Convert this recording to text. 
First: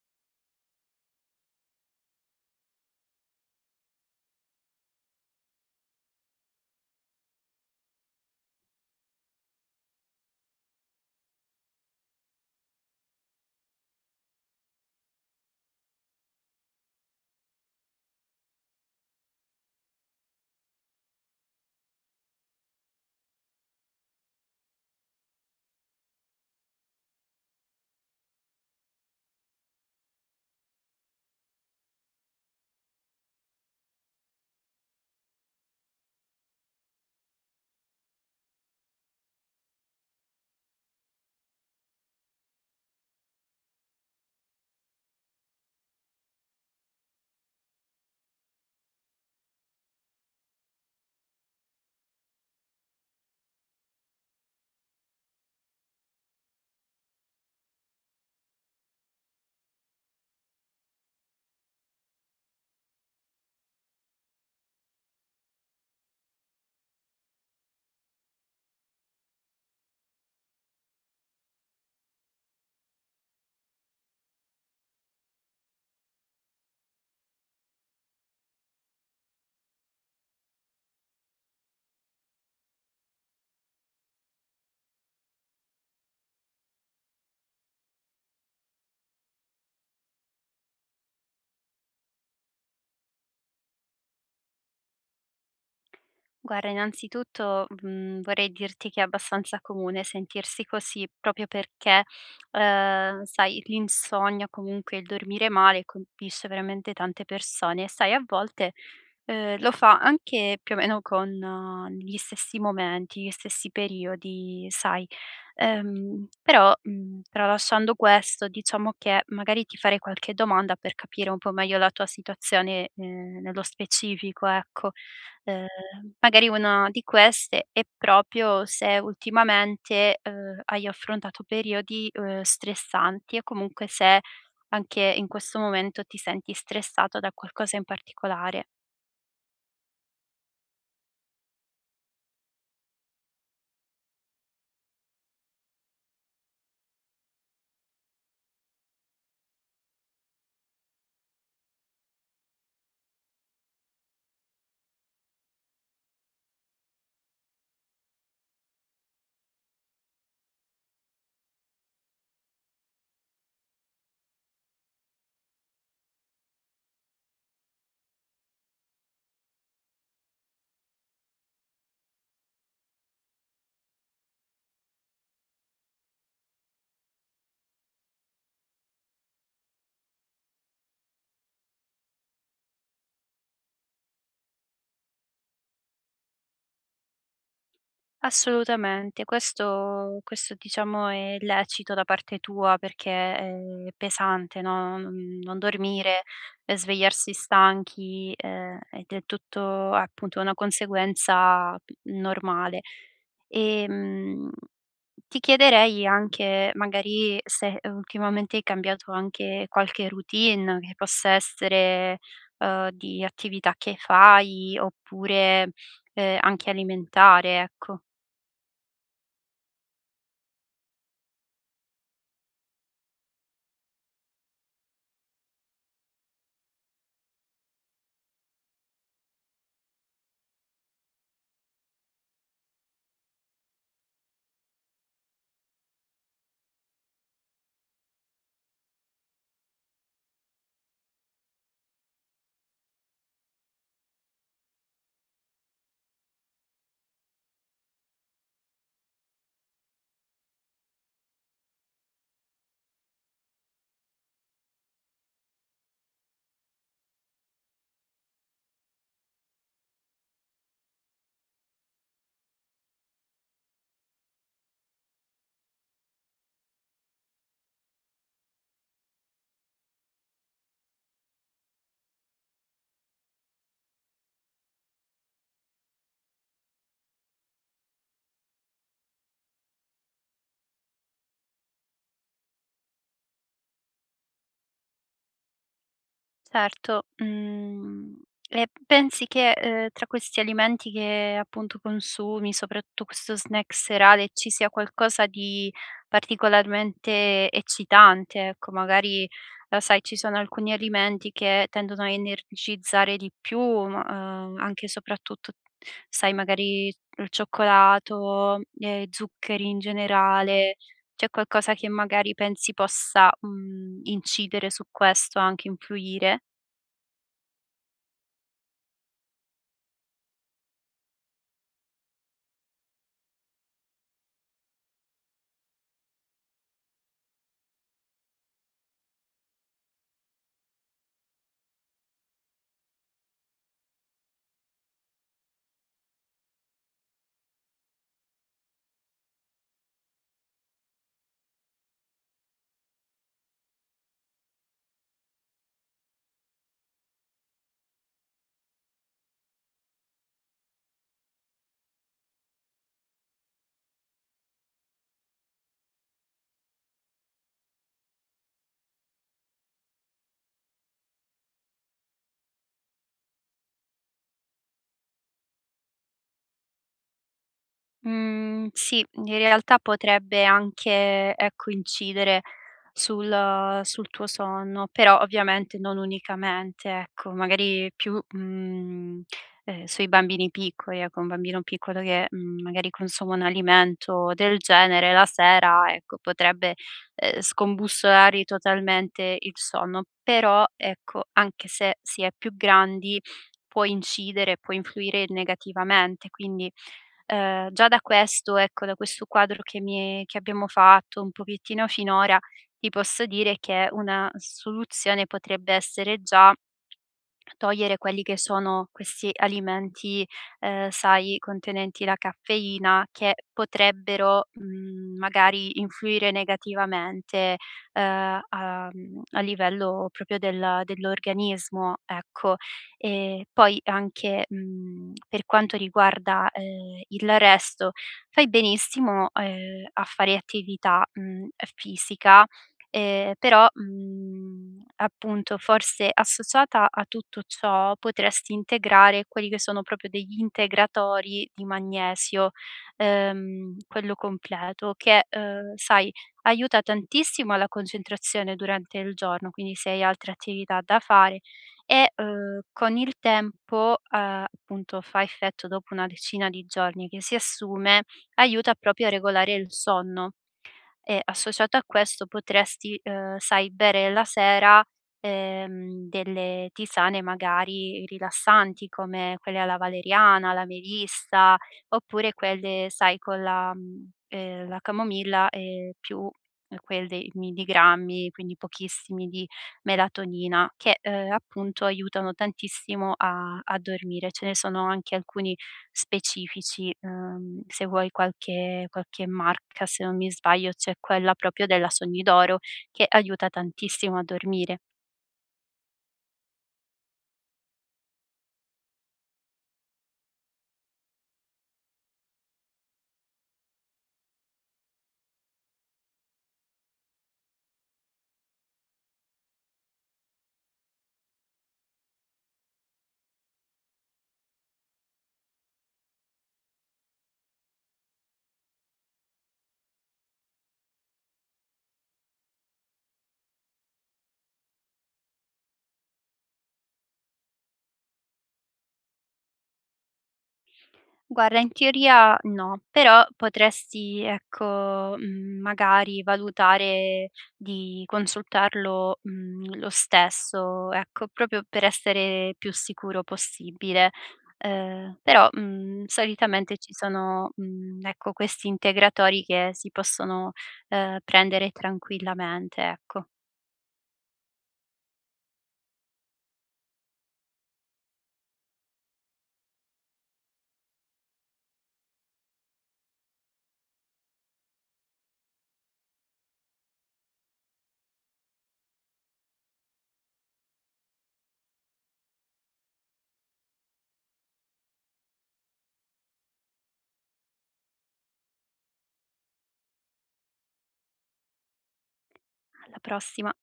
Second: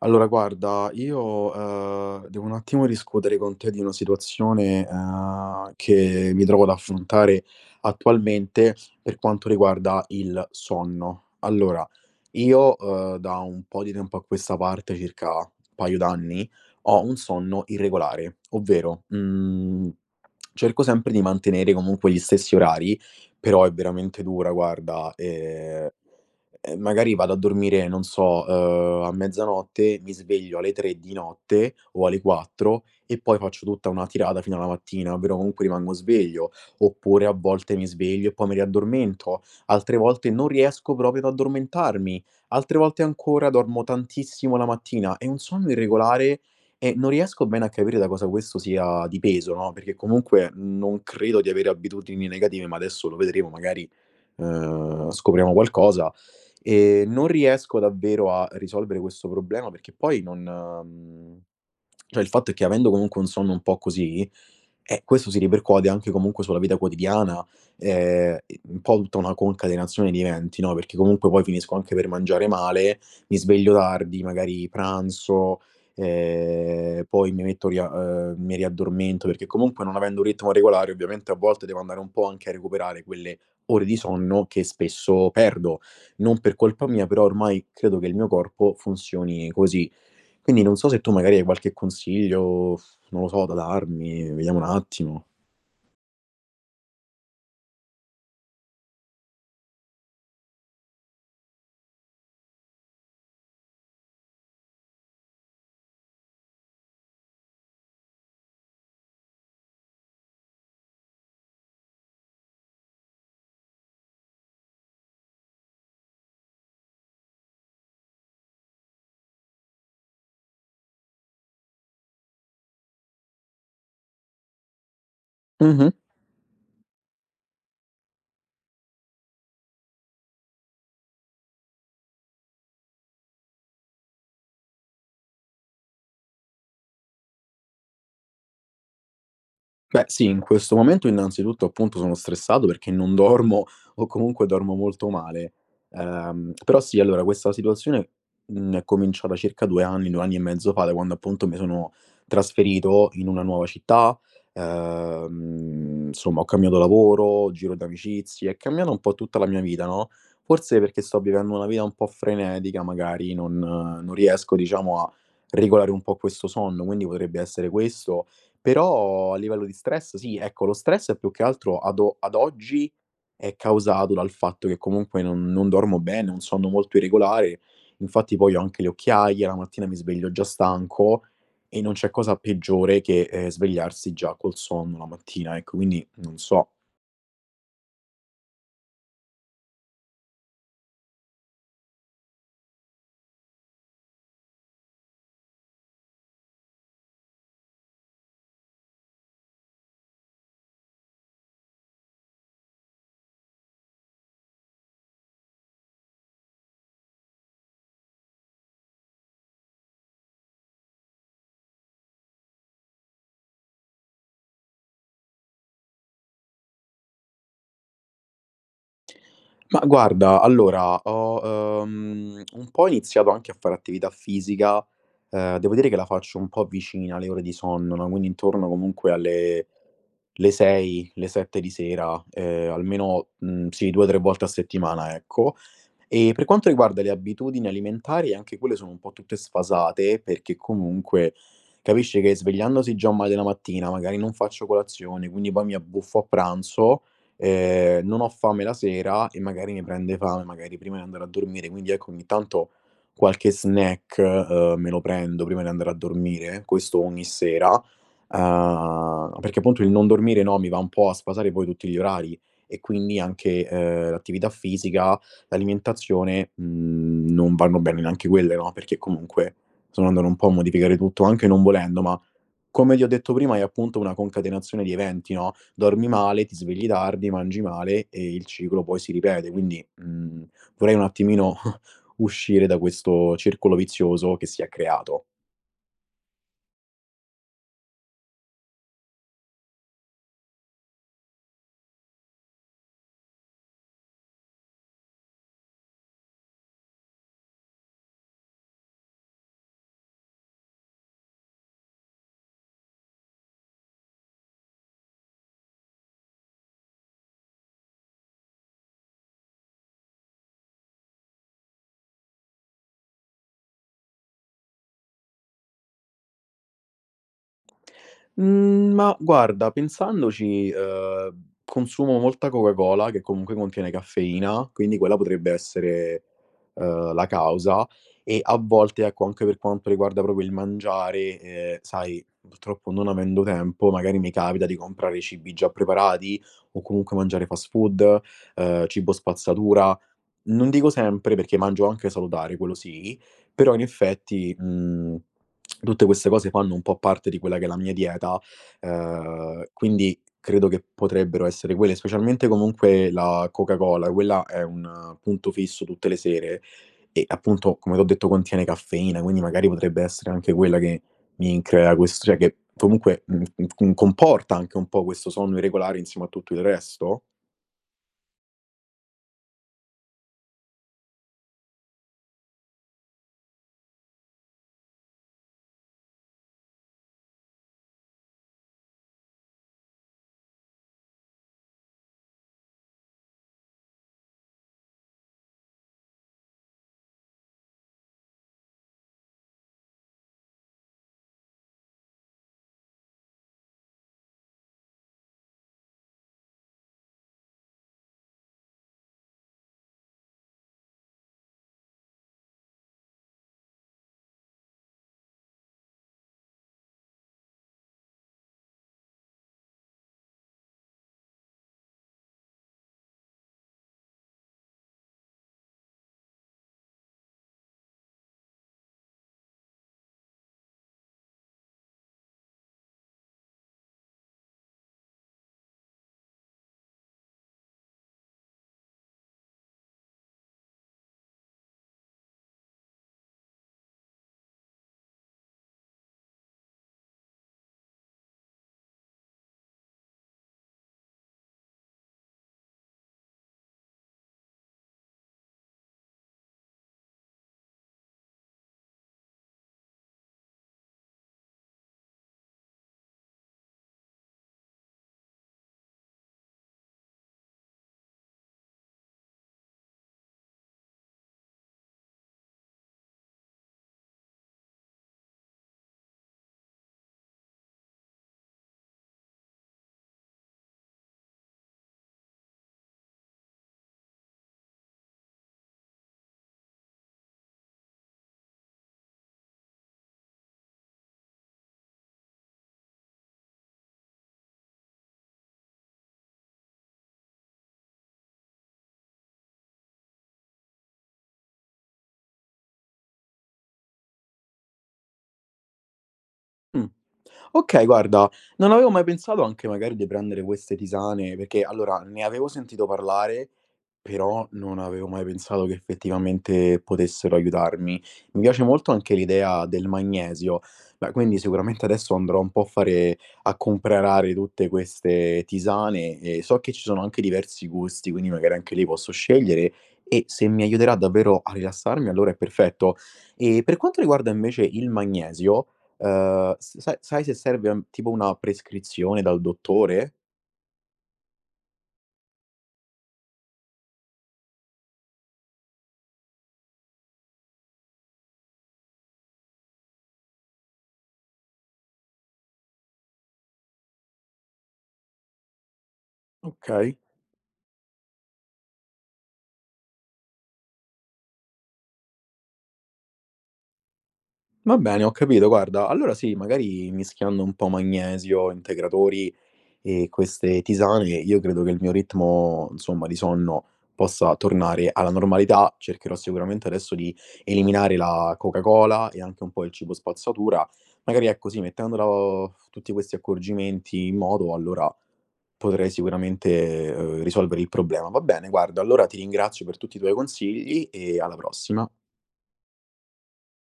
Allora, guarda, io, uhm, devo un attimo discutere con te di una situazione, uhm, che mi trovo ad affrontare attualmente, per quanto riguarda il sonno. Allora, io, uhm, da un po' di tempo a questa parte, circa paio d'anni, ho un sonno irregolare. Ovvero, mhmm, cerco sempre di mantenere comunque gli stessi orari, però è veramente dura, guarda. Ehm, e magari vado a dormire, non so, uhm, a mezzanotte, mi sveglio alle 3 di notte o alle 4 e poi faccio tutta una tirata fino a la mattina, però, comunque, rimango sveglio. Oppure a volte mi sveglio e poi mi riaddormento. Altre volte, non riesco proprio ad addormentarmi. Altre volte ancora, dormo tantissimo la mattina. È un sonno irregolare e non riesco bene a capire da cosa questo sia dipeso, no, perché comunque, non credo di avere abitudini negative, ma adesso lo vedremo, magari, uhm, scopriamo qualcosa. Ehm, non riesco davvero a risolvere questo problema, perché poi non mhmm, cioè il fatto è che avendo, comunque, un sonno un po' così, eh, questo si ripercuote, anche comunque sulla vita quotidiana, ehm, i un po' tutta una concatenazione di eventi, no, perché, comunque, poi finisco anche per mangiare male, mi sveglio tardi, magari pranzo, ehm, poi mi metto lì a uhm, mi riaddormento, perché, comunque, non avendo u ritmo regolare, ovviamente, a volte, devo andare un po' anche a recuperare quelle ore di sonno, che spesso perdo, non per colpa mia, però, ormai, credo che il mio corpo funzioni così. Quindi, non so se tu, magari, hai qualche consiglio, non lo so, da darmi vediamo un attimo. Guarda, innanzitutto, mhmm, vorrei dirti che, è abbastanza comune sentirsi così, proprio perché, uhm, sai, l'insonnia, comunque, il dormire male, colpisce veramente tante persone. E sai a volte, uhm, lo fa anche più o meno con gli stessi momenti, gli stessi periodi, sai. Uhm, però, mhmm, tralasciando questo, diciamo che, magari, ti farei qualche domanda, per capire un po' meglio la tua situazione, ehm, nello specifico, ecco. Uhm, Mh-mh. magari una di queste è, proprio se ultimamente, uhm, hai affrontato periodi, uhm, stressanti e comunque, se anche in questo momento ti senti stressato da qualcosa in particolare. Beh, sì, in questo momento, innanzitutto, appunto, sono stressato perché non dormo o comunque dormo molto male, ehm, però, sì, allora, questa situazione, mhmm, è cominciata circa 2 anni, 2 anni e mezzo fa, da quando, appunto, mi sono trasferito in una nuova città. Uhm, insomma, ho cambiato lavoro, giro di amicizie, è cambiato un po' tutta la mia vita, no. Forse, perché sto vivendo una vita un po' frenetica, magari, non non riesco, diciamo, a regolare un po' questo sonno, quindi potrebbe essere questo. Però a livello di stress, sì, ecco, lo stress è più che altro ad o ad oggi è causato dal fatto che, comunque, non non dormo bene, ho un sonno molto irregolare, infatti, poi ho anche le occhiaia. La mattina mi sveglio già stanco e non c'è cosa peggiore che, ehm, svegliarsi già col sonno la mattina, ecco, quindi, non so. Assolutamente, questo questo, diciamo, è lecito da parte tua, perché è pesante, no, non non dormire e svegliarsi stanchi, ehm, ed è tutto, appunto, una conseguenza, mhmm, normale. Ehm, ti chiederei anche, magari, se ultimamente, hai cambiato anche qualche routine, che possa essere, uhm, di attività che fai oppure, uhm, anche alimentare, ecco. Ma, guarda, allora, ho, uhm, un po' iniziato anche a fare attività fisica. Ehm, devo dire, che la faccio un po' vicina alle ore di sonno, no, quindi intorno, comunque, alle le 6, le 7 di sera, ehm, almeno, mhmm, sì, 2, 3 volte a settimana, ecco. E per quanto riguarda le abitudini alimentari, anche quelle sono un po' tutte sfasate, perché comunque, capisci che svegliandosi già male la mattina, magari, non faccio colazione, quindi poi mi abbuffo a pranzo, ehm, non ho fame la sera e magari, mi prende fame, magari, prima di andare a dormire. Quindi, ecco, ogni tanto, qualche snack, uhm, me lo prendo, prima di andare a dormire, questo ogni sera, uhm, perché punto il non dormire, no, mi va un po' a sfasare poi tutti gli orari e quindi, anche, uhm, l'attività fisica, l'alimentazione, mhmm, non vanno bene neanche quelle, no, perché, comunque, sono andato un po' a modificare tutto, anche non volendo, ma come ti ho detto prima, è appunto una concatenazione di eventi, no, dormi male, ti svegli tardi, mangi male e il ciclo poi si ripete, quindi, mhmm, vorrei, un attimino, uscire da questo circolo vizioso che si è creato. Certo, mhmm, e pensi che, uhm, tra questi alimenti, che, appunto, consumi soprattu questo snack serale, ci sia qualcosa di particolarmente eccitante, ecco, magari, uhm sai ci sono alcuni alimenti, che tendono a energizzare di più, mhmm, uhm, anche soprattut sai, magari, il cioccolato e zuccheri in generale. C'è qualcosa che, magari, pensi possa, mhmm, incidere su questo anche, influire? Mhmm, ma guarda pensandoci, ehm, consumo molta Coca Cola, che comunque contiene caffeina, quindi quella potrebbe essere, ehm, la causa e a volte ecco, anche per quanto riguarda proprio il mangiare, ehm, sai, purtroppo non avendo tempo magari mi capita di comprare cibi già preparati o comunque mangiare fast food, ehm, cibo spazzatura. Non dico sempre perché mangio anche salutare, quello sì, però in effetti, mhmm, tutte queste cose fanno un po' parte di quella che è la mia dieta, ehm, quindi credo che potrebbero essere quelle. Specialmente comunque la Coca Cola, quella è un punto fisso tutte le sere e appunto, come t'ho detto contiene caffeina, quindi magari potrebbe essere anche quella che mi crea quest cioè che comunque m m m comporta anche un po' questo sonno irregolare insieme a tutto il resto? Mhmm, sì, in realtà potrebbe anche ecco incidere sul sul tuo sonno. Però ovviamente non unicamente ecco, magari più, mhmm, ehm, sui bambini piccoli. Ecco un bambino piccolo che, mhmm, magari consuma un alimento del genere la sera, ecco potrebbe, ehm, scombussolargli totalmente il sonno, però ecco, anche se si è più grandi può incidere, può influire negativamente. Quindi, ehm, già da questo, ecco da questo quadro che mi che abbiamo fatto un pochettino finora, ti posso dire che una soluzione potrebbe essere già togliere quelli che sono questi alimenti, ehm, sai, contenenti la caffeina che potrebbero, mhmm, magari influire negativamente, ehm, a mhmm, a livello proprio del dell'organismo, ecco. E poi anche, mhmm, per quanto riguarda, ehm, il resto, fai benissimo, ehm, a fare attività, mhmm, fisica, ehm, però, mhmm, appunto forse associata a tutto ciò potresti integrare quelli che sono proprio degli integratori di magnesio, ehm, quello completo che, ehm, sai, aiuta tantissimo la concentrazione durante il giorno, quindi se hai altre attività da fare e ehm, con il tempo, ehm, appunto fa effetto dopo una decina di giorni che si assume, aiuta proprio a regolare il sonno. E associato a questo potresti, ehm, sai, bere la sera, ehm, delle tisane magari rilassanti, come quelle alla valeriana, la melissa, oppure quelle sai con la, mhmm, ehm, la camomilla e più quelli milligrammi, quindi pochissimi di melatonina, che, ehm, appunto aiutano tantissimo a a dormire. Ce ne sono anche alcuni specifici, ehm, se vuoi qualche qualche marca se non mi sbaglio c'è quella proprio della "Sogni d'Oro", che aiuta tantissimo a dormire. Mh. Okay, guarda, non avevo mai pensato anche magari di prendere queste tisane perché allora, ne avevo sentito parlare, però non avevo mai pensato che effettivamente potessero aiutarmi. Mi piace molto anche l'idea del magnesio, beh quindi sicuramente adesso andrò un po' a fare a comprare tutte queste tisane, e so che ci sono anche diversi gusti, quindi magari anche lì posso scegliere, e se mi aiuterà davvero a rilassarmi allora è perfetto. E per quanto riguarda invece il magnesio, uhm, s sai sai se serve, ehm, tipo una prescrizione dal dottore? Guarda, in teoria no. Però potresti, ecco, mhmm, magari valutare di consultarlo, mhmm, lo stesso, ecco, proprio per essere più sicuro possibile. Ehm, però, mhmm, solitamente ci Okay. sono, mhmm, ecco, questi integratori che si possono, ehm, prendere tranquillamente, ecco. Va bene, ho capito. Guarda, allora sì. Magari mischiando un po' magnesio, integratori e queste tisane, io credo che il mio ritmo, insomma, di sonno, possa tornare alla normalità. Cercherò sicuramente adesso di eliminare la Coca Cola e anche un po' il cibo spazzatura, magari ecco, sì, mettendola o tutti questi accorgimenti in moto, allora potrei sicuramente, uhm, risolvere il problema. Va bene, guarda, allora ti ringrazio per tutti i tuoi consigli e alla prossima. Alla prossima.